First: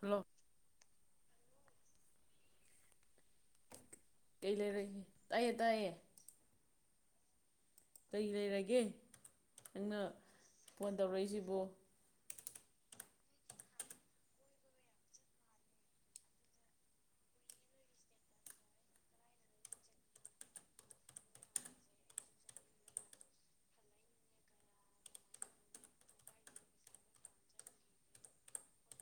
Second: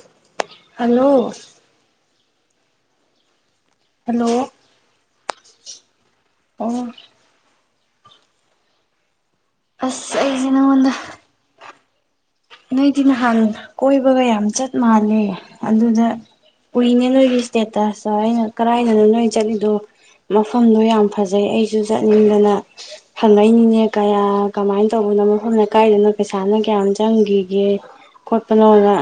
hello hello hello ꯀꯩ ꯂꯩꯔꯦ ꯇꯥꯏꯌꯦ ꯇꯥꯏꯌꯦ ꯑꯣ ꯀꯔꯤ ꯂꯩꯔꯒꯦ ꯅꯪꯅ ꯑꯁ ꯑꯩꯁꯤꯅ ꯅꯉꫭꯟꯗ ꯐꯣꯟ ꯇꯧꯔꯛꯏꯁꯤꯕꯣ ꯅꯣꯏꯗꯤ ꯅꯍꯥꯟ ꯀꯣꯏꯕꯒ ꯌꯥꯝ ꯆꯠ ꯃꯥꯜꯂꯦ ꯑꯗꯨꯗ ꯀꯨꯏꯅꯦ ꯅꯣꯏꯒꯤ ꯏꯁꯇꯦꯇꯁꯇꯣ ꯑꯩꯅ ꯀꯔꯥꯏꯗꯅꯣ ꯅꯣꯏ ꯆꯠꯂꯤꯗꯣ ꯃꯐꯝꯗꯣ ꯌꯥꯝ ꯐꯖꯩ ꯑꯩꯁꯨ ꯆꯠꯅꯤꯡꯗꯅ ꯐꯪꯉꯛꯏꯅꯤꯅꯦ ꯀꯌꯥ ꯀꯃꯥꯏꯅ ꯇꯧꯕꯅꯣ ꯃꯐꯝꯗ ꯀꯥꯏꯗꯅ ꯄꯩꯁꯥꯅ ꯀꯌꯥꯝ ꯆꯠ ꯆꯪꯈꯤꯒꯦ ꯈꯣꯠꯄꯅꯅ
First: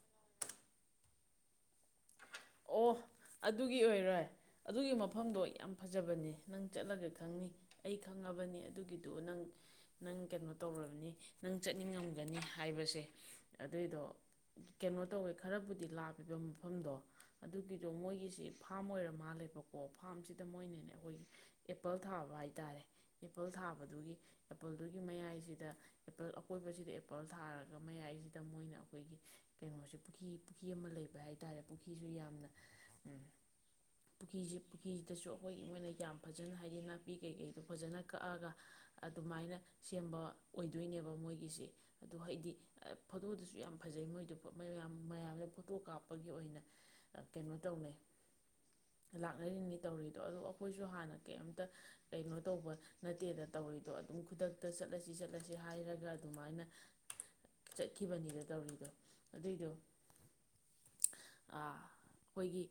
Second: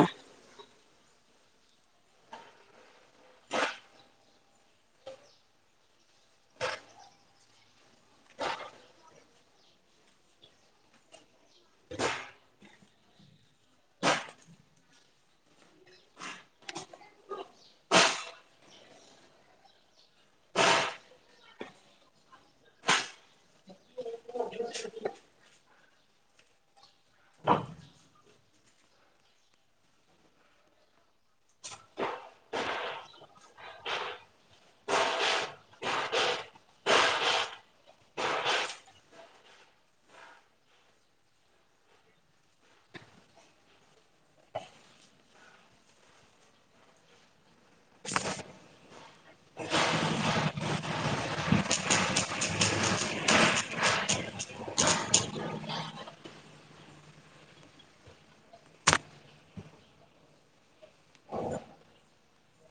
ꯑꯣ ꯑꯗꯨꯒꯤ ꯑꯣꯏꯔꯣꯏ ꯑꯗꯨꯒꯤ ꯃꯐꯝꯗꯣ ꯌꯥꯝ ꯐꯖꯕꯅꯦ ꯅꯪ ꯆꯠꯂꯒ ꯈꯪꯅꯤ ꯑꯩ ꯈꯪꯉꯕꯅꯤ ꯑꯗꯨꯒꯤꯗꯨ ꯅꯪ ꯅꯪ ꯀꯩꯅꯣ ꯇꯧꯔꯕꯅꯤ ꯅꯪ ꯆꯠꯅꯤꯡꯉꯝꯒꯅꯤ ꯍꯥꯏꯕꯁꯦ ꯑꯗꯨꯏꯗꯣ ꯀꯩꯅꯣ ꯇꯧꯋꯦ ꯈꯔꯕꯨꯗꯤ ꯂꯥꯞꯄꯤꯕ ꯃꯐꯝꯗꯣ ꯑꯗꯨꯒꯤꯗꯣ ꯃꯣꯏꯒꯤꯁꯤ ꯐꯥꯝ ꯑꯣꯏꯔ ꯃꯥꯜꯂꯦꯕꯀꯣ ꯐꯥꯔꯝꯁꯤꯗ ꯃꯣꯏꯅꯅꯦ ꯑꯩꯈꯣꯏꯒꯤ ꯑꯦꯄꯜ ꯊꯥꯕ ꯍꯥꯏꯇꯥꯔꯦ ꯑꯦꯄꯜ ꯊꯥꯕꯗꯨꯒꯤ ꯑꯦꯄꯜꯗꯨꯒꯤ ꯃꯌꯥꯏꯁꯤꯗ ꯑꯦꯄꯜ ꯑꯀꯣꯏꯕꯁꯤꯗ ꯑꯦꯄꯜ ꯊꯥꯔꯒ ꯃꯌꯥꯏꯁꯤꯗ ꯃꯣꯏꯅ ꯑꯩꯈꯣꯏꯒꯤ ꯀꯩꯅꯣꯁꯦ ꯄꯨ꯭ ꯄꯨꯈꯤꯔꯤ ꯑꯃ ꯂꯩꯕ ꯍꯥꯏꯇꯥꯔꯦ ꯄꯨꯈ꯭ꯔꯤꯁꯨ ꯌꯥꯝ ꯌꯥꯝ ꯄꯨꯈ꯭ꯔꯤꯁꯤ ꯄꯨꯈ꯭ꯔꯤꯁꯤꯗꯁꯨ ꯑꯩꯈꯣꯏꯒꯤ ꯃꯣꯏꯅ ꯌꯥꯝ ꯐꯖꯅ ꯍꯥꯏꯗꯤ ꯅꯥꯄꯤ ꯀꯩꯀꯩꯗꯣ ꯐꯖꯅ ꯀꯛꯑꯒ ꯑꯗꯨꯃꯥꯏꯅ ꯁꯦꯝꯕ ꯑꯣꯏꯗꯣꯏꯅꯦꯕ ꯃꯣꯏꯒꯤꯁꯦ ꯑꯗꯨꯣ ꯍꯥꯏꯗꯤ ꯐꯣꯇꯣꯗꯨꯁꯨ ꯌꯥꯝ ꯐꯖꯩ ꯃꯣꯏꯗꯣ ꯃꯌꯥꯝꯅ ꯐꯣꯇꯣ ꯀꯥꯞꯄꯒꯤ ꯑꯣꯏꯅ ꯀꯩꯅꯣ ꯇꯧꯅꯩ ꯂꯥꯛꯅꯔꯤꯅꯤ ꯇꯧꯔꯤꯗꯣ ꯑꯗꯣ ꯑꯩꯈꯣꯏꯁꯨ ꯍꯥꯟꯅ ꯀꯩꯝꯇ ꯀꯩꯅꯣ ꯇꯧꯕ ꯅꯠꯇꯦꯗ ꯇꯧꯔꯤꯗꯣ ꯑꯗꯨꯝ ꯈꯨꯗꯛꯇ ꯆꯠꯂꯁꯤ ꯆꯠꯂꯁꯤ ꯍꯥꯏꯔꯒ ꯑꯗꯨꯃꯥꯏꯅ ꯆꯠꯈꯤꯕꯅꯤꯗ ꯇꯧꯔꯤꯗꯣ ꯑꯗꯨꯏꯗꯣ ꯑꯩꯈꯣꯏꯒꯤ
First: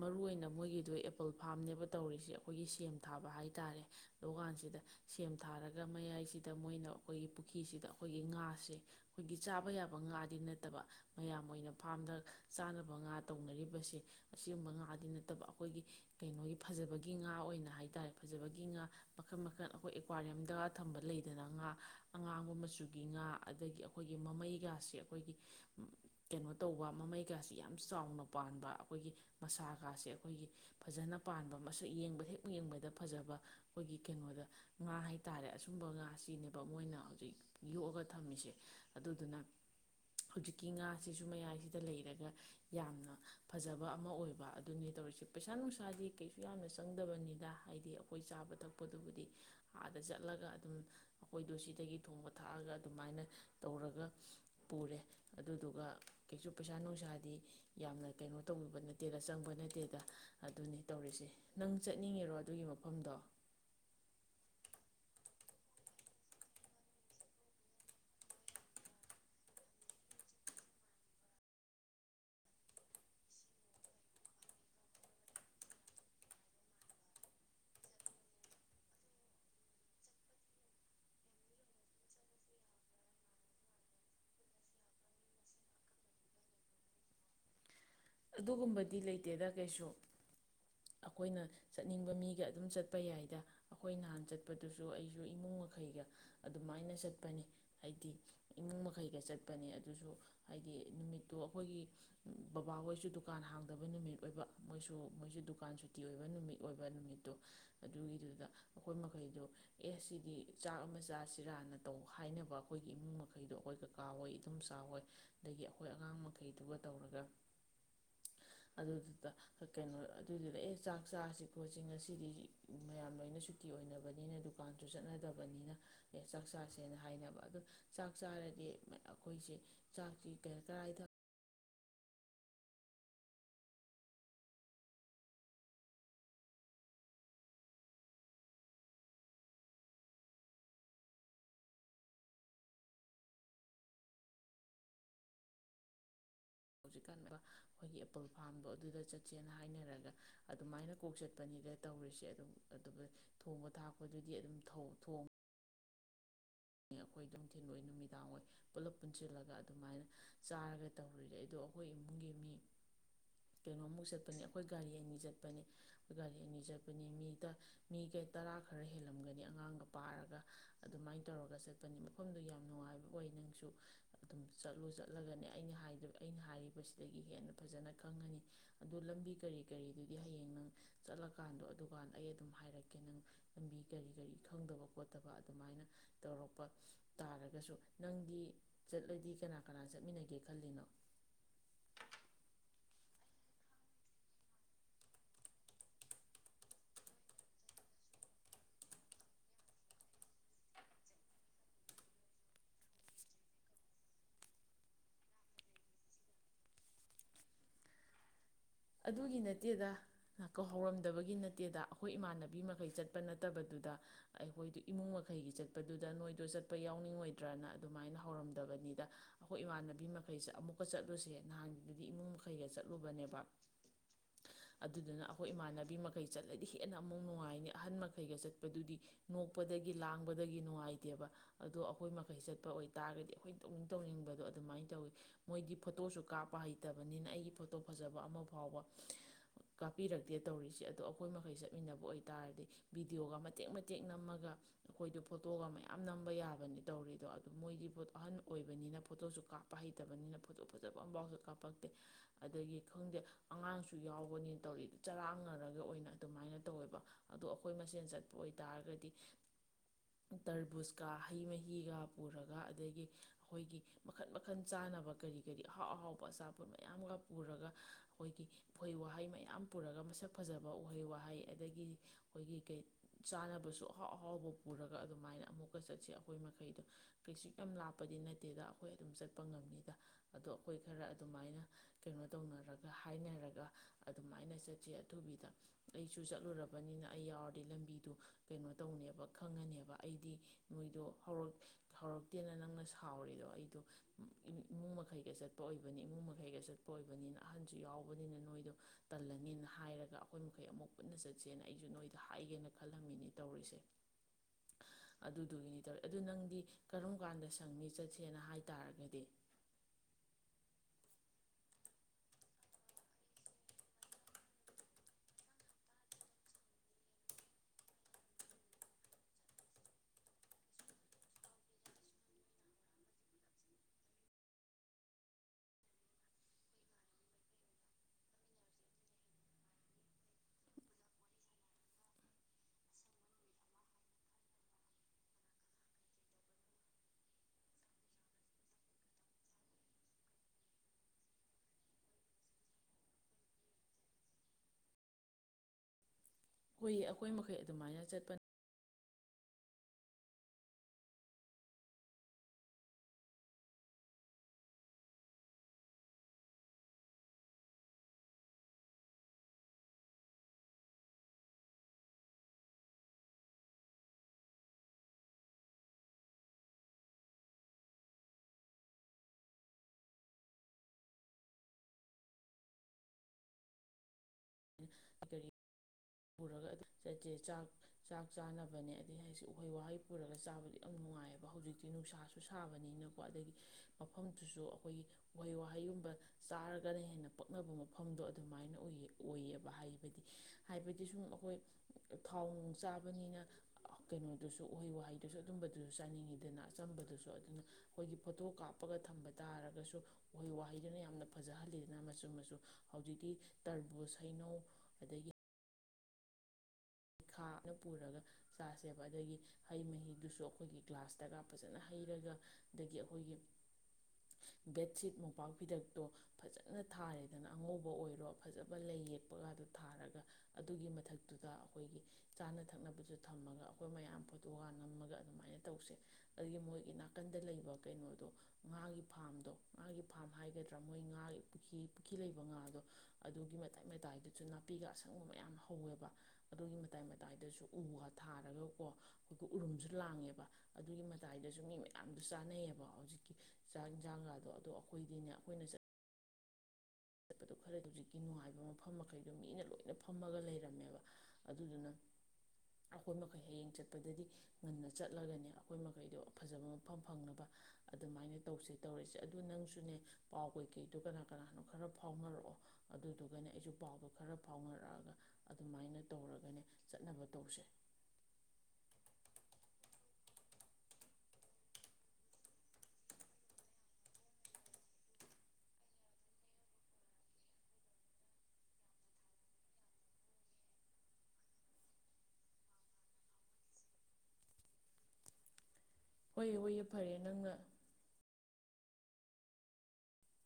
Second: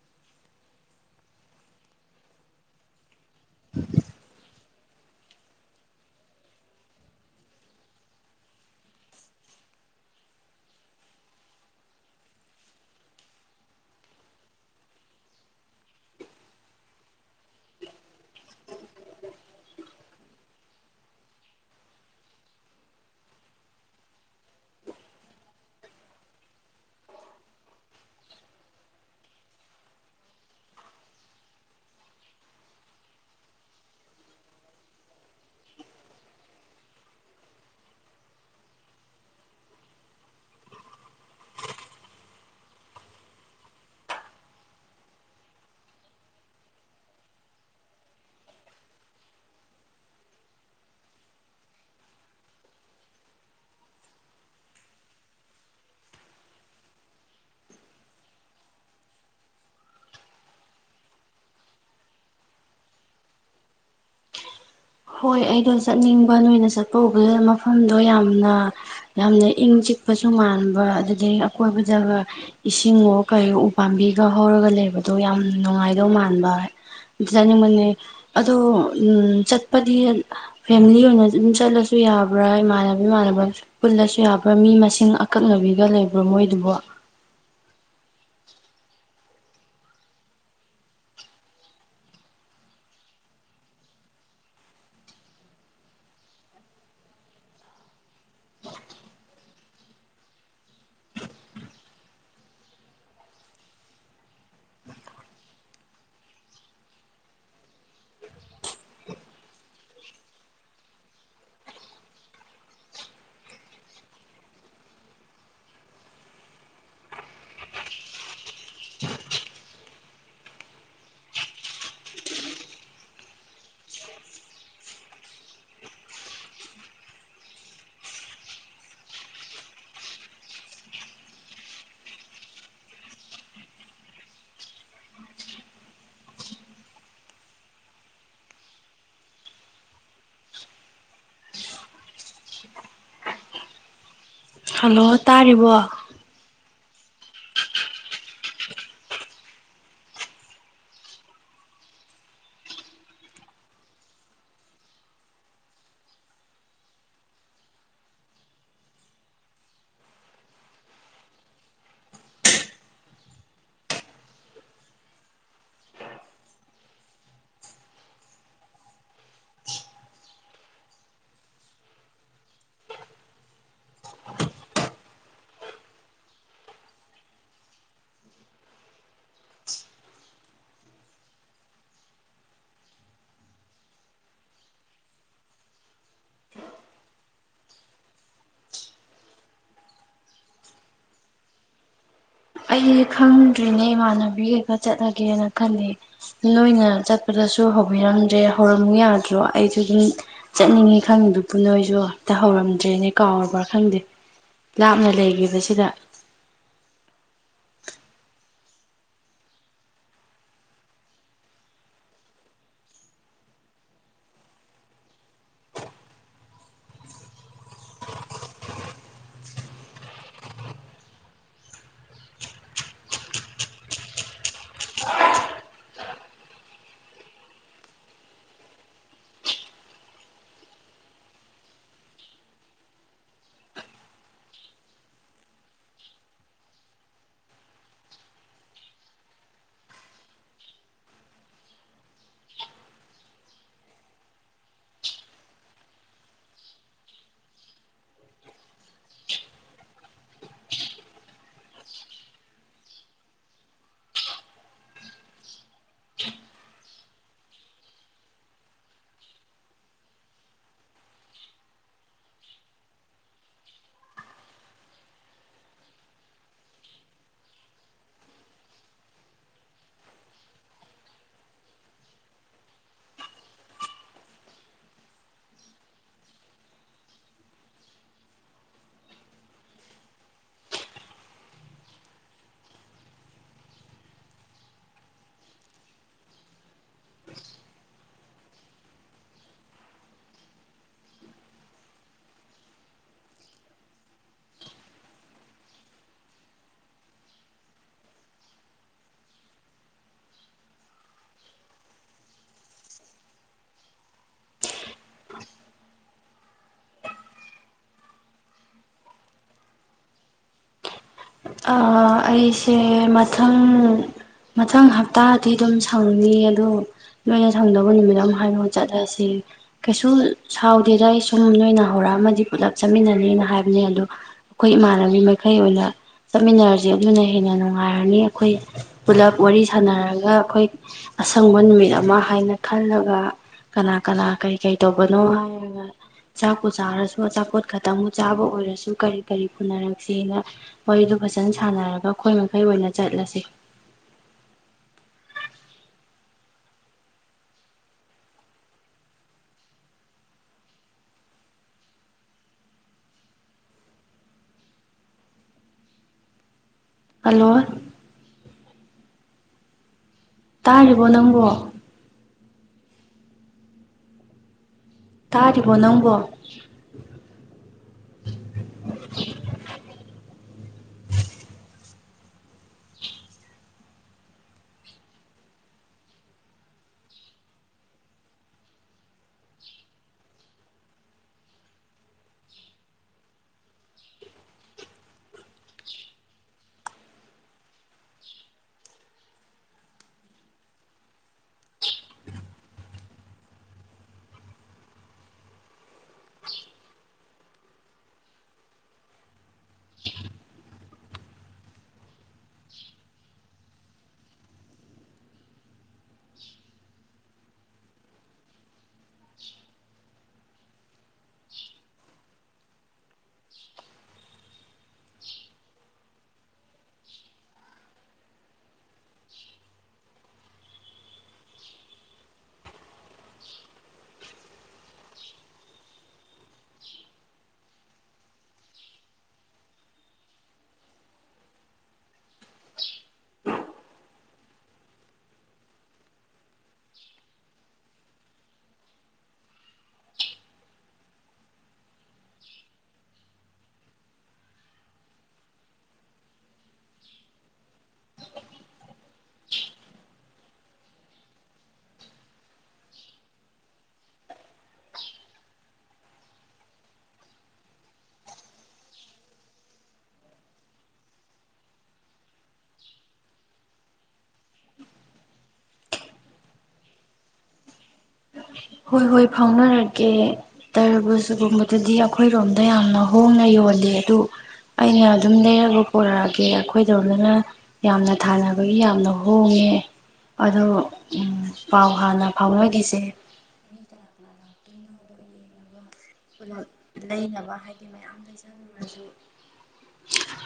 ꯃꯔꯨ ꯑꯣꯏꯅ ꯃꯣꯏꯒꯤꯗ ꯑꯦꯄꯜ ꯐꯥꯝꯅꯦꯕ ꯇꯧꯔꯤꯁꯦ ꯑꯩꯈꯣꯏꯒꯤ ꯁꯦꯝ ꯊꯥꯕ ꯍꯥꯏ ꯇꯥꯔꯦ ꯣꯀꯥꯟꯁꯤꯗ ꯁꯦꯝ ꯊꯥꯔꯒ ꯃꯌꯥꯏꯁꯤꯗ ꯃꯣꯏꯅ ꯑꯩꯈꯣꯏꯒꯤ ꯄꯨꯈ꯭ꯔꯤꯁꯤꯗ ꯑꯩꯈꯣꯏꯒꯤ ꯉꯥꯁꯦ ꯑꯩꯈꯣꯏꯒꯤ ꯆꯥꯕ ꯌꯥꯕ ꯉꯥꯗꯤ ꯅꯠꯇꯕ ꯃꯌꯥꯝ ꯑꯣꯏꯅ ꯐꯥꯝꯗ ꯆꯥꯅꯕ ꯉꯥ ꯇꯧꯅꯔꯤꯕꯁꯦ ꯑꯁꯤꯒꯨꯝꯕ ꯉꯥꯗꯤ ꯅꯠꯇꯕ ꯑꯩꯈꯣꯏꯒꯤ ꯀꯩꯅꯣꯒꯤ ꯐꯖꯕꯒꯤ ꯉꯥ ꯑꯣꯏꯅ ꯍꯥꯏꯇꯥꯔꯦ ꯐꯖꯕꯒꯤ ꯉꯥ ꯃꯈꯜ ꯃꯈꯜ ꯑꯩꯈꯣꯏ ꯑꯦꯀ꯭ꯋꯥꯔꯤꯌꯝꯗ ꯊꯝꯕ ꯂꯩꯗꯅ ꯉꯥ ꯑꯉꯥꯡꯕ ꯃꯆꯨꯒꯤ ꯉꯥ ꯑꯗꯒꯤ ꯑꯩꯈꯣꯏꯒꯤ ꯃꯃꯩꯒꯁꯤꯦ ꯑꯩꯈꯣꯏꯒꯤ ꯀꯩꯅꯣ ꯇꯧꯕ ꯃꯃꯩꯒꯁꯤ ꯌꯥꯝ ꯆꯥꯎꯅ ꯄꯥꯟꯕ ꯑꯩꯈꯣꯏꯒꯤ ꯃꯁꯥꯒꯥꯁꯦ ꯑꯩꯈꯣꯏꯒꯤ ꯐꯖꯅ ꯄꯥꯟꯕ ꯃꯁꯛ ꯌꯦꯡꯕꯗ ꯍꯦꯛ ꯌꯦꯡꯕꯗ ꯐꯖꯕ ꯑꯩꯈꯣꯏꯒꯤ ꯀꯩꯅꯣꯗ ꯉꯥ ꯍꯥꯏꯇꯥꯔꯦ ꯑꯁꯨꯝꯕ ꯉꯥꯁꯤꯅꯦꯕ ꯃꯣꯏꯅ ꯍꯧꯖꯤꯛ ꯌꯣꯛꯑꯒ ꯊꯝꯃꯤꯁꯦ ꯑꯗꯨꯗꯨꯅ ꯍꯧꯖꯤꯛꯀꯤ ꯉꯥꯁꯤꯁꯨ ꯃꯌꯥꯏꯁꯤꯗ ꯂꯩꯔꯒ ꯌꯥꯝꯅ ꯐꯖꯕ ꯑꯃ ꯑꯣꯏꯕ ꯑꯗꯨꯅꯤ ꯇꯧꯔꯤꯁꯦ ꯄꯩꯁꯥ ꯅꯨꯡꯁꯥꯗꯤ ꯀꯩꯁꯨ ꯌꯥꯝꯅ ꯆꯪꯗꯕꯅꯤꯗ ꯍꯥꯏꯗꯤ ꯑꯩꯈꯣꯏ ꯆꯥꯕ ꯊꯛꯄꯗꯨꯕꯨꯗꯤ ꯑꯥꯗ ꯆꯠꯂꯒ ꯑꯗꯨꯝ ꯑꯩꯈꯣꯏꯗꯣ ꯁꯤꯗꯒꯤ ꯊꯣꯡꯕ ꯊꯥꯛꯑꯒ ꯑꯗꯨꯃꯥꯏꯅ ꯇꯧꯔꯒ ꯄꯨꯔꯦ ꯑꯗꯨꯗꯨꯒ ꯀꯩꯁꯨ ꯄꯩꯁꯥ ꯅꯨꯡꯁꯥꯗꯤ ꯌꯥꯝꯅ ꯀꯩꯅꯣ ꯇꯧꯕꯤꯕ ꯅꯠꯇꯦꯗ ꯆꯪꯕ ꯅꯠꯇꯦꯗ ꯑꯗꯨꯅꯤ ꯇꯧꯔꯤꯁꯦ ꯅꯪ ꯆꯠꯅꯤꯡꯉꯤꯔꯣ ꯑꯗꯨꯒꯤ ꯃꯐꯝꯗꯣ ꯍꯣꯏ ꯑꯩꯗꯣ ꯆꯠꯅꯤꯡꯕ ꯅꯣꯏꯅ ꯆꯠꯄ ꯎꯕꯗꯗ ꯃꯐꯝꯗꯣ ꯌꯥꯝꯅ ꯌꯥꯝꯅ ꯏꯪ ꯆꯤꯛꯄꯁꯨ ꯃꯥꯟꯕ ꯑꯗꯨꯗꯒꯤ ꯑꯀꯣꯏꯕꯗꯖꯒ ꯏꯁꯤꯡꯉꯣ ꯀꯔꯤ ꯎ ꯄꯥꯝꯕꯤꯒ ꯍꯧꯔꯒ ꯂꯩꯕꯗꯣ ꯌꯥꯝ ꯅꯨꯡꯉꯥꯏꯗꯧ ꯃꯥꯟꯕ ꯑꯗꯨ ꯆꯠꯅꯤꯡꯕꯅꯦ ꯑꯗꯣ ꯆꯠꯄꯗꯤ ꯐꯦꯃꯤꯂꯤ ꯑꯣꯏꯅ ꯑꯗꯨꯝ ꯆꯠꯂꯁꯨ ꯌꯥꯕ꯭ꯔꯥ ꯏꯃꯥꯟꯅꯕ ꯏꯃꯥꯟꯅꯕ ꯄꯨꯜꯂꯁꯨ ꯌꯥꯕ꯭ꯔꯥ ꯃꯤ ꯃꯁꯤꯡ ꯑꯀꯛꯅꯕꯤꯒ ꯂꯩꯕ꯭ꯔꯥ ꯃꯣꯏꯗꯨꯕꯨ ꯑꯗꯨꯒꯨꯝꯕꯗꯤ ꯂꯩꯇꯦꯗ ꯀꯩꯁꯨ ꯑꯩꯈꯣꯏꯅ ꯆꯠꯅꯤꯡꯕ ꯃꯤꯒ ꯑꯗꯨꯝ ꯆꯠꯄ ꯌꯥꯏꯗ ꯑꯩꯈꯣꯏ ꯅꯍꯥꯟ ꯆꯠꯄꯗꯨꯁꯨ ꯑꯩꯁꯨ ꯏꯃꯨꯡ ꯃꯈꯩꯒ ꯑꯗꯨꯃꯥꯏꯅ ꯆꯠꯄꯅꯤ ꯍꯥꯏꯗꯤ ꯏꯃꯨꯡ ꯃꯈꯩꯒ ꯆꯠꯄꯅꯦ ꯑꯗꯨꯁꯨ ꯍꯥꯏꯗꯤ ꯅꯨꯃꯤꯠꯇꯣ ꯑꯩꯈꯣꯏꯒꯤ ꯕꯕꯥꯍꯣꯏ ꯃꯣꯏꯁꯨ ꯗꯨꯀꯥꯟ ꯍꯥꯡꯗꯕ ꯅꯨꯃꯤꯠ ꯑꯣꯏꯕ ꯃꯣꯏꯁꯨ ꯃꯣꯏꯁꯨ ꯗꯨꯀꯥꯟ ꯁꯨꯇꯤ ꯑꯣꯏꯕ ꯅꯨꯃꯤꯠ ꯑꯣꯏꯕ ꯅꯨꯃꯤꯠꯇꯣ ꯑꯗꯨꯒꯤꯗꯨꯗ ꯑꯩꯈꯣꯏ ꯃꯈꯩꯗꯣ ꯑꯦ ꯁꯤꯗꯤ ꯆꯥꯛ ꯑꯃ ꯆꯥꯁꯤꯔꯥꯅ ꯇꯧ ꯍꯥꯏꯅꯕ ꯑꯩꯈꯣꯏꯒꯤ ꯏꯃꯨꯡ ꯃꯈꯩꯗꯣ ꯑꯩꯈꯣꯏ ꯀꯀꯥꯋꯣꯏ ꯑꯗꯨꯝ ꯆꯥꯎꯋꯏ ꯑꯗꯒꯤ ꯑꯩꯈꯣꯏ ꯑꯉꯥꯡ ꯃꯈꯩꯗꯨꯒ ꯇꯧꯔꯒ ꯑꯗꯨꯗꯨꯗ ꯀꯩꯅꯣ ꯑꯗꯨꯗꯨꯗ ꯑꯦ ꯆꯥꯛ ꯆꯥꯁꯤ ꯄꯣꯠꯁꯤ ꯉꯁꯤꯗꯤ ꯃꯌꯥꯝ ꯂꯣꯏꯅ ꯁꯨꯇꯤ ꯑꯣꯏꯅꯕꯅꯤꯅ ꯗꯨꯀꯥꯟꯁꯨ ꯆꯠꯅꯗꯕꯅꯤꯅ ꯑꯦ ꯆꯥꯛ ꯆꯥꯥꯁꯦꯅ ꯍꯥꯏꯅꯕ ꯑꯗꯨ ꯆꯥꯛ ꯆꯥꯔꯗꯤ ꯑꯩꯈꯣꯏꯁꯦ ꯆꯥꯛꯁꯤ ꯀꯗꯥꯏꯗ ꯍꯜꯂꯣ ꯇꯥꯔꯤꯕꯣ ꯍꯧꯖꯤꯛꯀꯥꯟ ꯑꯩꯈꯣꯏꯒꯤ ꯑꯦꯄꯜ ꯐꯥꯔꯝꯗꯣ ꯑꯗꯨꯗ ꯆꯠꯁꯦꯅ ꯍꯥꯏꯅꯔꯒ ꯑꯗꯨꯃꯥꯏꯅ ꯀꯣꯛ ꯆꯠꯄꯅꯤꯗ ꯇꯧꯔꯤꯁꯦ ꯑꯗꯨꯝ ꯑꯗꯨꯒ ꯊꯣꯡꯕ ꯊꯥꯛꯄꯗꯨꯗꯤ ꯑꯗꯨꯝ ꯊꯣꯡ ꯉ ꯑꯩꯈꯣꯏ ꯅꯨꯡꯊꯤꯜ ꯑꯣꯏ ꯅꯨꯃꯤꯗꯥꯡ ꯑꯣꯏ ꯄꯨꯂꯞ ꯄꯨꯟꯁꯤꯜꯂꯒ ꯑꯗꯨꯃꯥꯏꯅ ꯆꯥꯔꯒ ꯇꯧꯔꯔꯦ ꯑꯗꯣ ꯑꯩꯈꯣꯏ ꯏꯃꯨꯡꯒꯤ ꯃꯤ ꯀꯩꯅꯣꯃꯨꯛ ꯆꯠꯄꯅꯤ ꯑꯩꯈꯣꯏ ꯒꯥꯔꯤ ꯑꯅꯤ ꯆꯠꯄꯅꯦ ꯒꯥꯔꯤ ꯑꯅꯤ ꯆꯠꯄꯅꯤ ꯃꯤꯗ ꯃꯤꯒ ꯇꯔꯥ ꯈꯔ ꯍꯦꯜꯂꯝꯒꯅꯤ ꯑꯉꯥꯡꯒ ꯄꯥꯔꯒ ꯑꯗꯨꯃꯥꯏꯅ ꯇꯧꯔꯒ ꯆꯠꯄꯅꯤ ꯃꯐꯝꯗꯨ ꯌꯥꯝ ꯅꯨꯡꯉꯥꯏꯕ ꯑꯣꯏ ꯅꯪꯁꯨ ꯑꯗꯨꯝ ꯆꯠꯂꯨ ꯆꯠꯂꯒꯅꯦ ꯑꯩꯅ ꯑꯩꯅ ꯍꯥꯏꯔꯤꯕꯁꯤꯗꯒꯤ ꯍꯦꯟꯅ ꯐꯖꯅ ꯈꯪꯉꯅꯤ ꯑꯗꯨ ꯂꯝꯕꯤ ꯀꯔꯤ ꯀꯔꯤꯗꯨꯗꯤ ꯍꯌꯦꯡ ꯅꯪ ꯆꯠꯂꯀꯥꯟꯗꯣ ꯑꯗꯨꯀꯥꯟꯗ ꯑꯩ ꯑꯗꯨꯝ ꯍꯥꯏꯔꯛꯀꯦ ꯅꯪ ꯂꯝꯕꯤ ꯀꯔꯤ ꯀꯔꯤ ꯈꯪꯗꯕ ꯈꯣꯠꯇꯕ ꯑꯗꯨꯃꯥꯏꯅ ꯇꯧꯔꯛꯄ ꯇꯥꯔꯒꯁꯨ ꯅꯪꯗꯤ ꯆꯠꯂꯗꯤ ꯀꯅꯥ ꯀꯅꯥ ꯆꯠꯃꯤꯟꯅꯒꯦ ꯈꯜꯂꯤꯅꯣ ꯑꯩ ꯈꯪꯗ꯭ꯔꯤꯅꯦ ꯏꯃꯥꯟꯅꯕꯤ ꯀꯩꯀꯥ ꯆꯠꯂꯒꯦꯅ ꯈꯜꯂꯤꯦ ꯅꯣꯏꯅ ꯆꯠꯄꯗꯁꯨ ꯍꯧꯕꯤꯔꯝꯗ꯭ꯔꯦ ꯍꯧꯔꯝꯃꯨ ꯌꯥꯗ꯭ꯔꯣ ꯑꯩꯁꯨ ꯑꯗꯨꯝ ꯆꯠꯅꯤꯡꯉꯤ ꯈꯪꯉꯤꯗꯨꯕꯨ ꯅꯣꯏꯁꯨ ꯍꯝꯛꯇ ꯍꯧꯔꯝꯗ꯭ꯔꯦꯅꯦ ꯀꯥꯎꯔꯕ꯭ꯔꯥ ꯈꯪꯗꯦ ꯂꯥꯞꯅ ꯂꯩꯈꯤꯕꯁꯤꯗ ꯑꯗꯨꯒꯤ ꯅꯠꯇꯦꯗ ꯍꯧꯔꯝꯗꯕꯒꯤ ꯅꯠꯇꯦꯗ ꯑꯩꯈꯣꯏ ꯏꯃꯥꯟꯅꯕꯤ ꯃꯈꯩ ꯆꯠꯄ ꯅꯠꯇꯕꯗꯨꯗ ꯑꯩꯈꯣꯏꯗ ꯏꯃꯨꯡ ꯃꯈꯩꯒꯤ ꯆꯠꯄꯗꯨꯗ ꯅꯣꯏꯗꯣ ꯆꯠꯄ ꯌꯥꯎꯅꯤꯡꯉꯣꯏꯗ꯭ꯔꯅ ꯑꯗꯨꯃꯥꯏꯅ ꯍꯧꯔꯝꯗꯕꯅꯤꯗ ꯑꯩꯈꯣꯏ ꯏꯃꯥꯟꯅꯕꯤ ꯃꯈꯩ ꯑꯃꯨꯛꯀ ꯆꯠꯂꯨꯁꯦ ꯅꯍꯥꯟꯗꯨꯗꯤ ꯏꯃꯨꯡ ꯃꯈꯩꯒ ꯆꯠꯂꯨꯕꯅꯦꯕ ꯑꯗꯨꯗꯨꯅ ꯑꯩꯈꯣꯏ ꯏꯃꯥꯟꯅꯕꯤ ꯃꯈꯩ ꯆꯠꯂꯗꯤ ꯍꯦꯟꯅ ꯑꯃꯨꯛ ꯅꯨꯡꯉꯥꯏꯅꯤ ꯑꯍꯟ ꯃꯈꯩꯒ ꯆꯠꯄꯗꯨꯗꯤ ꯅꯣꯛꯄꯗꯒꯤ ꯂꯥꯡꯕꯗꯒꯤ ꯅꯨꯡꯉꯥꯏꯇꯦꯕ ꯑꯗꯣ ꯑꯩꯈꯣꯏ ꯃꯈꯩ ꯆꯠꯄ ꯑꯣꯏꯇꯥꯥꯔꯒꯗꯤ ꯑꯩꯈꯣꯏ ꯇꯧꯅꯤꯡ ꯇꯧꯅꯤꯡꯕꯗꯣ ꯑꯗꯨꯃꯥꯏꯅ ꯇꯧꯋꯤ ꯃꯣꯏꯒꯤ ꯐꯣꯇꯣꯁꯨ ꯀꯥꯞꯄ ꯍꯩꯇꯕꯅꯤꯅ ꯑꯩꯒꯤ ꯐꯣꯇꯣ ꯐꯖꯕ ꯑꯃ ꯐꯥꯎꯕ ꯀꯥꯞꯄꯤꯔꯛꯇꯦ ꯇꯧꯔꯤꯁꯦ ꯑꯗꯣ ꯑꯩꯈꯣꯏ ꯃꯈꯩ ꯆꯠꯃꯤꯟꯅꯕ ꯑꯣꯏꯇꯥꯔꯗꯤ ꯚꯤꯗꯤꯑꯣꯒ ꯃꯇꯦꯛ ꯃꯇꯦꯛ ꯅꯝꯃꯒ ꯑꯩꯈꯣꯏꯗꯣ ꯐꯣꯇꯣꯒ ꯃꯌꯥꯝ ꯅꯝꯕ ꯌꯥꯕꯅꯤ ꯇꯧꯔꯤꯗꯣ ꯑꯗꯨ ꯃꯣꯏꯒꯤ ꯐꯣꯣ ꯑꯍꯟ ꯑꯣꯏꯕꯅꯤꯅ ꯐꯣꯇꯣꯁꯨ ꯀꯥꯞꯄ ꯍꯩꯇꯕꯅꯤꯅ ꯐꯣꯇꯣ ꯐꯖꯕ ꯑꯃꯐꯥꯎꯁꯨ ꯀꯥꯞꯄꯛꯇꯦ ꯑꯗꯒꯤ ꯈꯪꯗꯦ ꯑꯉꯥꯡꯁꯨ ꯌꯥꯎꯕꯅꯤꯅ ꯇꯧꯔꯤꯗ ꯆꯔꯥꯡꯅꯔꯒ ꯑꯣꯏꯅ ꯑꯗꯨꯃꯥꯏꯅ ꯇꯧꯋꯦꯕ ꯑꯗꯣ ꯑꯩꯈꯣꯏ ꯃꯁꯦꯟ ꯆꯠꯄ ꯑꯣꯏꯇꯥꯔꯒꯗꯤ ꯇꯔꯕꯨꯖꯀ ꯍꯩ ꯃꯍꯤꯒ ꯄꯨꯔꯒ ꯑꯗꯒꯤ ꯑꯩꯈꯣꯏꯒꯤ ꯃꯈꯟ ꯃꯈꯜ ꯆꯥꯅꯕ ꯀꯔꯤ ꯀꯔꯤ ꯑꯍꯥꯎ ꯑꯍꯥꯎꯕ ꯑꯆꯥꯄꯣꯠ ꯃꯌꯥꯝꯒ ꯄꯨꯔꯒ ꯑꯩꯈꯣꯏꯒꯤ ꯎꯍꯩ ꯋꯥꯍꯩ ꯃꯌꯥꯝ ꯄꯨꯔꯒ ꯃꯁꯛ ꯐꯖꯕ ꯎꯍꯩ ꯋꯥꯍꯩ ꯑꯗꯒꯤ ꯑꯩꯈꯣꯏꯒꯤ ꯀꯩ ꯆꯥꯅꯕꯁꯨ ꯑꯍꯥꯎ ꯑꯍꯥꯎꯕ ꯄꯨꯔꯒ ꯑꯗꯨꯃꯥꯏꯅ ꯑꯃꯨꯛꯀ ꯆꯠꯁꯤ ꯑꯩꯈꯣꯏ ꯃꯈꯩꯗꯣ ꯀꯩꯁꯨ ꯌꯥꯝ ꯂꯥꯞꯄꯗꯤ ꯅꯠꯇꯦꯗ ꯑꯩꯈꯣꯏ ꯑꯗꯨꯝ ꯆꯠꯄ ꯉꯝꯅꯤꯗ ꯑꯗꯣ ꯑꯩꯈꯣꯏ ꯈꯔ ꯑꯗꯨꯃꯥꯏꯅ ꯀꯩꯅꯣ ꯇꯧꯅꯔꯒ ꯒ ꯍꯥꯏꯅꯔꯒ ꯑꯗꯨꯃꯥꯏꯅ ꯆꯠꯁꯦ ꯑꯊꯨꯕꯤꯗ ꯑꯩꯁꯨ ꯆꯠꯂꯨꯔꯕꯅꯤꯅ ꯑꯩ ꯌꯥꯎꯔꯗꯤ ꯂꯝꯕꯤꯗ ꯀꯩꯅꯣ ꯇꯧꯅꯦꯕ ꯈꯪꯉꯅꯦꯕ ꯑꯩꯗꯤ ꯅꯣꯏꯗꯣ ꯍꯧꯛ ꯍꯧꯔꯛꯇꯦꯅ ꯅꯪꯅ ꯁꯥꯎꯔꯤꯗꯣ ꯑꯩꯗꯣ ꯏꯃꯨꯡ ꯃꯈꯩꯒ ꯆꯠꯄ ꯑꯣꯏꯕꯅꯤ ꯏꯃꯨꯡ ꯃꯈꯩꯒ ꯆꯠꯄ ꯑꯣꯏꯕꯅꯤꯅ ꯑꯍꯟꯁꯨ ꯌꯥꯎꯕꯅꯤꯅ ꯅꯣꯏꯗꯣ ꯇꯜꯂꯅꯤꯅ ꯍꯥꯏꯔꯒ ꯑꯩꯈꯣꯏ ꯃꯈꯩ ꯑꯃꯨꯛ ꯄꯨꯟꯅ ꯆꯠꯁꯦꯅ ꯑꯩꯁꯨ ꯅꯣꯏꯗ ꯍꯥꯏꯒꯦꯅ ꯈꯜꯂꯝꯃꯤꯅꯦ ꯇꯧꯔꯤꯁꯦ ꯑꯗꯨꯗꯨꯒꯤꯅꯤ ꯇꯧꯋꯦ ꯑꯗꯨ ꯅꯪꯗꯤ ꯀꯔꯝ ꯀꯥꯟꯗ ꯁꯪꯅꯤ ꯆꯠꯁꯦꯅ ꯍꯥꯏ ꯇꯔꯒꯗꯤ ꯑꯩꯁꯦ ꯃꯊꯪ ꯃꯊꯪ ꯍꯞꯇꯥꯗꯤ ꯑꯗꯨꯝ ꯁꯪꯉ ꯑꯗ ꯅꯣꯏꯅ ꯁꯪꯗꯧꯕ ꯅꯨꯃꯤꯠ ꯑꯃ ꯍꯥꯏꯕ ꯆꯠꯂꯁꯤ ꯀꯩꯁꯨ ꯁꯥꯎꯗꯦꯗ ꯑꯩ ꯁꯨꯝ ꯅꯣꯏꯅ ꯍꯧꯔꯛꯑꯃꯗꯤ ꯄꯨꯂꯞ ꯆꯠꯃꯤꯟꯅꯅꯤꯅ ꯍꯥꯏꯕꯅꯦ ꯑꯗꯣ ꯑꯩꯈꯣꯏ ꯏꯃꯥꯟꯅꯕꯤ ꯃꯈꯩ ꯑꯣꯏꯅ ꯆꯠꯃꯤꯟꯅꯔꯁ ꯑꯗꯨꯅ ꯍꯦꯟꯅ ꯅꯨꯡꯉꯥꯏꯔꯅꯤ ꯑꯩꯈꯣꯏ ꯄꯨꯂꯞ ꯋꯥꯔꯤ ꯁꯥꯅꯔꯒ ꯑꯩꯈꯣꯏ ꯑꯁꯪꯕ ꯅꯨꯃꯤꯠ ꯑꯃ ꯍꯥꯏꯅ ꯈꯜꯂꯒ ꯀꯅꯥ ꯀꯅꯥ ꯀꯩ ꯀꯩ ꯇꯧꯕꯅꯣ ꯍꯥꯏꯔꯒ ꯆꯥꯛꯄꯨ ꯆꯥꯔꯁꯨ ꯑꯆꯥꯄꯣꯠ ꯈꯛꯇꯪꯕꯨ ꯆꯥꯕ ꯑꯣꯏꯔꯁꯨ ꯀꯔꯤ ꯀꯔꯤ ꯐꯅꯔꯛꯁꯦꯅ ꯋꯥꯔꯤꯗꯨ ꯐꯖꯅ ꯁꯥꯟꯅꯔꯒ ꯑꯩꯈꯣꯏ ꯃꯈꯩ ꯑꯣꯏꯅ ꯆꯠꯂꯁꯤ ꯑꯩꯈꯣꯏ ꯑꯩꯈꯣꯏ ꯃꯈꯩ ꯑꯗꯨꯃꯥꯏꯅ ꯆꯠꯄꯅꯤ ꯍꯜꯂꯣ ꯇꯥꯔꯤꯕꯣ ꯅꯪꯕꯣ ꯇꯥꯔꯤꯕꯣ ꯅꯪꯕꯣ ꯆꯦ ꯆꯥꯛ ꯆꯥꯛ ꯆꯥꯅꯕꯅꯦ ꯑꯩ ꯍꯥꯏꯁꯦ ꯎꯍꯩ ꯋꯥꯍꯩ ꯄꯨꯔꯒ ꯆꯥꯕꯗ ꯌꯥꯝ ꯅꯨꯡꯉꯥꯏꯌꯦꯕ ꯍꯧꯖꯤꯛꯇꯤ ꯅꯨꯡꯁꯥꯁꯨ ꯁꯥꯕꯅꯤꯅꯀꯣ ꯑꯗꯒꯤ ꯃꯐꯝꯗꯨꯁꯨ ꯑꯩꯈꯣꯏꯒꯤ ꯎꯍꯩ ꯋꯥꯍꯩꯒꯨꯝꯕ ꯆꯥꯔꯒꯅ ꯍꯦꯟꯅ ꯄꯛꯅꯕ ꯃꯐꯝꯗꯣ ꯑꯗꯨꯃꯥꯏꯅ ꯎꯏꯌꯦ ꯑꯣꯏꯌꯦꯕ ꯍꯥꯏꯕꯗꯤ ꯍꯥꯏꯕꯗꯤ ꯁꯨꯝ ꯑꯩꯈꯣꯏ ꯊꯥꯎ ꯅꯨꯡ ꯆꯥꯕꯅꯤꯅ ꯀꯩꯅꯣꯗꯨꯁꯨ ꯎꯍꯩ ꯋꯥꯍꯩꯗꯨꯁꯨ ꯑꯗꯨꯝꯕꯗꯨꯁꯨ ꯆꯥꯅꯤꯡꯉꯤꯗꯅ ꯑꯆꯝꯕꯗꯨꯁꯨ ꯑꯗꯨꯅ ꯑꯩꯈꯣꯏꯒꯤ ꯐꯣꯇꯣ ꯀꯥꯞꯄꯒ ꯊꯝꯕ ꯇꯥꯔꯒꯁꯨ ꯎꯍꯩ ꯋꯥꯍꯩꯗꯨꯅ ꯌꯥꯝꯅ ꯐꯖꯍꯜꯂꯤꯗꯅ ꯃꯆꯨꯝ ꯃꯆꯨ ꯍꯧꯖꯤꯛꯇꯤ ꯇꯕꯨꯣ ꯈꯩꯅꯧ ꯑꯗꯒꯤ ꯩꯈꯥꯅ ꯄꯨꯔꯒ ꯆꯥꯁꯦꯕ ꯑꯗꯒꯤ ꯍꯩ ꯃꯍꯤꯗꯨꯁꯨ ꯑꯩꯈꯣꯏꯒꯤ ꯒ꯭ꯂꯥꯁꯇꯒ ꯐꯖꯅ ꯍꯩꯔꯒ ꯑꯗꯒꯤ ꯑꯩꯈꯣꯏꯒꯤ ꯕꯦꯠꯁꯤꯠ ꯃꯣꯝꯄꯥꯛ ꯐꯤꯗꯛꯇꯣ ꯐꯖꯅ ꯊꯥꯔꯦꯗꯅ ꯑꯉꯧꯕ ꯑꯣꯏꯔꯣ ꯐꯖꯕ ꯂꯩ ꯌꯦꯛꯄꯒꯗꯣ ꯊꯥꯔꯒ ꯑꯗꯨꯒꯤ ꯃꯊꯛꯇꯨꯗ ꯑꯩꯈꯣꯏꯒꯤ ꯆꯥꯅ ꯊꯛꯅꯕꯁꯨ ꯊꯝꯃꯒ ꯑꯩꯈꯣꯏ ꯃꯌꯥꯝ ꯐꯣꯇꯣꯒ ꯅꯝꯃꯒ ꯑꯗꯨꯃꯥꯏꯅ ꯇꯧꯁꯦ ꯑꯗꯒꯤ ꯃꯣꯏꯒꯤ ꯅꯥꯀꯟꯗ ꯂꯩꯕ ꯀꯩꯅꯣꯗꯣ ꯉꯥꯒꯤ ꯐꯥꯔꯝꯗꯣ ꯉꯥꯒꯤ ꯐꯥꯝ ꯍꯥꯏꯒꯗ꯭ꯔꯥ ꯃꯣꯏ ꯉꯥꯒꯤ ꯄꯨ ꯄꯨꯈꯤ꯭ ꯂꯩꯕ ꯉꯥꯗꯣ ꯑꯗꯨꯒꯤ ꯃꯇꯥꯏ ꯃꯇꯥꯏꯗꯁꯨ ꯅꯥꯄꯤꯒ ꯑꯁꯪꯕ ꯃꯌꯥꯝ ꯍꯧꯋꯦꯕ ꯑꯗꯨꯒꯤ ꯃꯇꯥꯏ ꯃꯇꯥꯏꯗꯁꯨ ꯎꯒ ꯊꯥꯔꯒꯀꯣ ꯑꯩꯈꯣꯏ ꯎꯔꯨꯝꯁꯨ ꯂꯥꯡꯉꯦꯕ ꯑꯗꯨꯒꯤ ꯃꯇꯥꯏꯗꯁꯨ ꯃꯤ ꯃꯌꯥꯝꯗ ꯆꯥꯅꯩꯑꯕ ꯍꯧꯖꯤꯛꯀꯤ ꯆꯥꯛ ꯌꯦꯟꯁꯥꯡꯒꯗꯣ ꯑꯗꯣ ꯑꯩꯈꯣꯏꯗꯤꯅꯦ ꯑꯩꯈꯣꯏꯅ [inaudible] ꯈꯔ ꯑꯗꯨ ꯍꯧꯖꯤꯛꯀꯤ ꯅꯨꯡꯉꯥꯏꯕ ꯃꯐꯝ ꯃꯈꯩ ꯑꯗꯨ ꯃꯤꯅ ꯂꯣꯏꯅ ꯐꯝꯃꯒ ꯂꯩꯔꯝꯃꯦꯕ ꯑꯗꯨꯗꯨꯅ ꯑꯩꯈꯣꯏ ꯃꯈꯩ ꯍꯌꯦꯡ ꯆꯠꯄꯗꯗꯤ ꯉꯨꯟꯅ ꯆꯠꯂꯒꯅꯦ ꯑꯩꯈꯣꯏ ꯃꯈꯩꯗꯣ ꯐꯖꯕ ꯃꯐꯝ ꯐꯪꯅꯕ ꯑꯗꯨꯃꯥꯏꯅ ꯇꯧꯁꯦ ꯇꯧꯔꯛꯁꯦ ꯑꯗꯨ ꯅꯪꯁꯨꯅꯦ ꯄꯥꯎ ꯀꯩꯀꯩꯗꯣ ꯀꯅꯥ ꯀꯅꯥꯅꯣ ꯈꯔ ꯐꯥꯎꯅꯔꯛꯑꯣ ꯑꯗꯨꯗꯨꯒꯅ ꯑꯩꯁꯨ ꯄꯥꯎꯕ ꯈꯔ ꯐ ꯑꯗꯨꯃꯥꯏꯅ ꯇꯧꯔꯒꯅꯦ ꯆꯠꯅꯕ ꯇꯧꯁꯦ ꯍꯣꯏ ꯍꯣꯏ ꯐꯥꯎꯅꯔꯒꯦ ꯇꯔꯕ ꯁꯤꯒꯨꯝꯕꯗꯗꯤ ꯑꯩꯈꯣꯏꯔꯣꯝꯗ ꯌꯥꯝꯅ ꯍꯣꯡꯅ ꯌꯣꯜꯂꯤꯦ ꯑꯗꯨ ꯑꯩꯅ ꯑꯗꯨꯝ ꯂꯩꯒ ꯄꯔꯛꯑꯒꯦ ꯑꯩꯈꯣꯏꯗꯣꯝꯗꯅ ꯌꯥꯝꯅ ꯊꯥꯅꯕꯒꯤ ꯌꯥꯝꯅ ꯍꯣꯡꯉꯦ ꯑꯗꯣ ꯄꯥꯎ ꯍꯥꯟꯅ ꯐꯥꯎꯅꯈꯤꯁꯤ ꯑꯦ ꯍꯣꯏꯌꯦ ꯄꯨꯂꯞ ꯍꯣꯏꯌꯦ ꯐꯔꯦ ꯂꯩꯅꯕ ꯅꯪꯅ ꯍꯥꯏꯗꯤ ꯃꯌꯥꯝ ꯂꯩ ꯪꯁꯨ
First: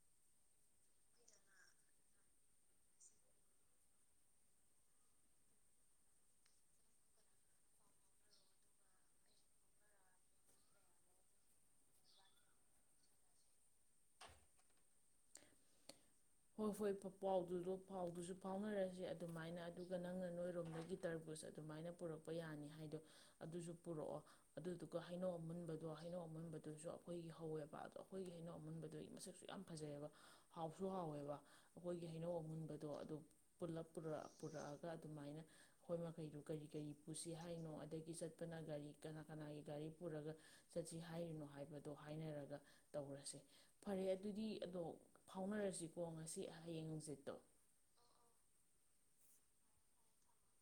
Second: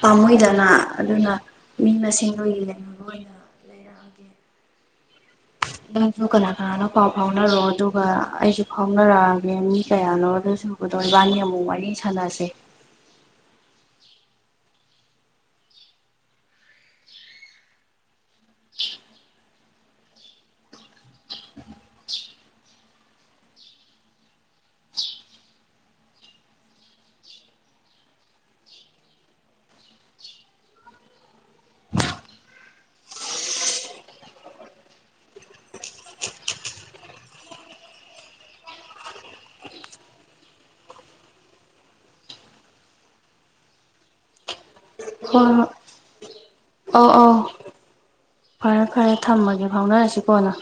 ꯄꯥꯝꯃꯣꯏꯗꯅ ꯑꯗꯨꯅ ꯃꯤ ꯃꯁꯤꯡ ꯃꯁꯤꯡꯗꯨꯣꯏ ꯌꯦ ꯂꯩꯕ ꯑꯣꯏꯅ ꯂꯩꯔꯛꯑꯒꯦ ꯅꯪꯁꯨ ꯀꯅꯥ ꯀꯅꯥꯅꯣ ꯄꯥꯎ ꯐꯥꯎꯅꯔꯣ ꯑꯗꯨꯒ ꯑꯩꯁꯨ ꯐꯥꯎꯅꯔꯛꯑꯒꯦ ꯃꯤ ꯀꯌꯥꯅꯣ ꯑꯗꯨꯁꯨꯗꯣ ꯏꯕꯥꯅꯤ ꯑꯃꯨꯛ ꯋꯥꯔꯤꯅꯤ ꯁꯥꯟꯅꯁꯦ ꯍꯣꯏ ꯍꯣꯏ ꯄꯥꯎꯗꯨꯗꯣ ꯄꯥꯎꯗꯨꯁꯨ ꯐꯥꯎꯅꯔꯁꯦ ꯑꯗꯨꯃꯥꯏꯅ ꯑꯗꯨꯒ ꯅꯪꯅ ꯅꯣꯏꯔꯣꯝꯗꯒꯤ ꯇꯔꯕꯨꯖ ꯑꯗꯨꯃꯥꯏꯅ ꯄꯨꯔꯛꯄ ꯊꯣꯛꯄ ꯌꯥꯅꯤ ꯍꯥꯏꯗꯣ ꯑꯗꯨꯁꯨ ꯄꯨꯔꯛꯑꯣ ꯑꯗꯨꯗꯨꯒ ꯍꯩꯅꯧ ꯑꯃꯨꯟꯕꯗꯣ ꯍꯩꯅꯧ ꯑꯃꯨꯟꯕꯗꯨꯁꯨ ꯑꯩꯈꯣꯏꯒꯤ ꯍꯧꯋꯦꯕ ꯑꯗꯣ ꯑꯩꯈꯣꯏꯒꯤ ꯍꯩꯅꯧ ꯑꯃꯨꯟꯕꯗꯨꯣ ꯑꯩ ꯃꯁꯛꯁꯨ ꯌꯥꯝ ꯐꯖꯩꯑꯕ ꯍꯥꯎꯁꯨ ꯍꯥꯎꯋꯦꯕ ꯑꯩꯈꯣꯏꯒꯤ ꯍꯩꯅꯧ ꯑꯃꯨꯟꯕꯗꯣ ꯑꯗꯨ ꯄꯨꯔꯛꯑꯒ ꯑꯗꯨꯃꯥꯏꯅ ꯑꯩꯈꯣꯏ ꯃꯈꯩꯗꯨ ꯀꯔꯤ ꯀꯔꯤ ꯄꯨꯁꯤ ꯍꯥꯏꯔꯤꯅꯣ ꯑꯗꯒꯤ ꯆꯠꯄꯅ ꯒꯥꯔꯤ ꯀꯅꯥ ꯀꯅꯥꯒꯤ ꯒꯥꯔꯤ ꯄꯨꯔꯒ ꯆꯠꯁꯤ ꯍꯥꯏꯔꯤꯅꯣ ꯍꯥꯏꯕꯗꯣ ꯍꯥꯏꯅꯔꯒ ꯇꯧꯔꯁꯦ ꯐꯔꯦ ꯑꯗꯨꯗꯤ ꯑꯗꯣ ꯐꯥꯎꯅꯔꯁꯤ ꯈꯣꯡ ꯑꯁꯤ ꯑ ꯑ ꯐꯔꯦ ꯐꯔꯦ ꯊꯝꯃꯒꯦ ꯐꯥꯎꯅꯔꯁꯤ ꯀꯣꯅ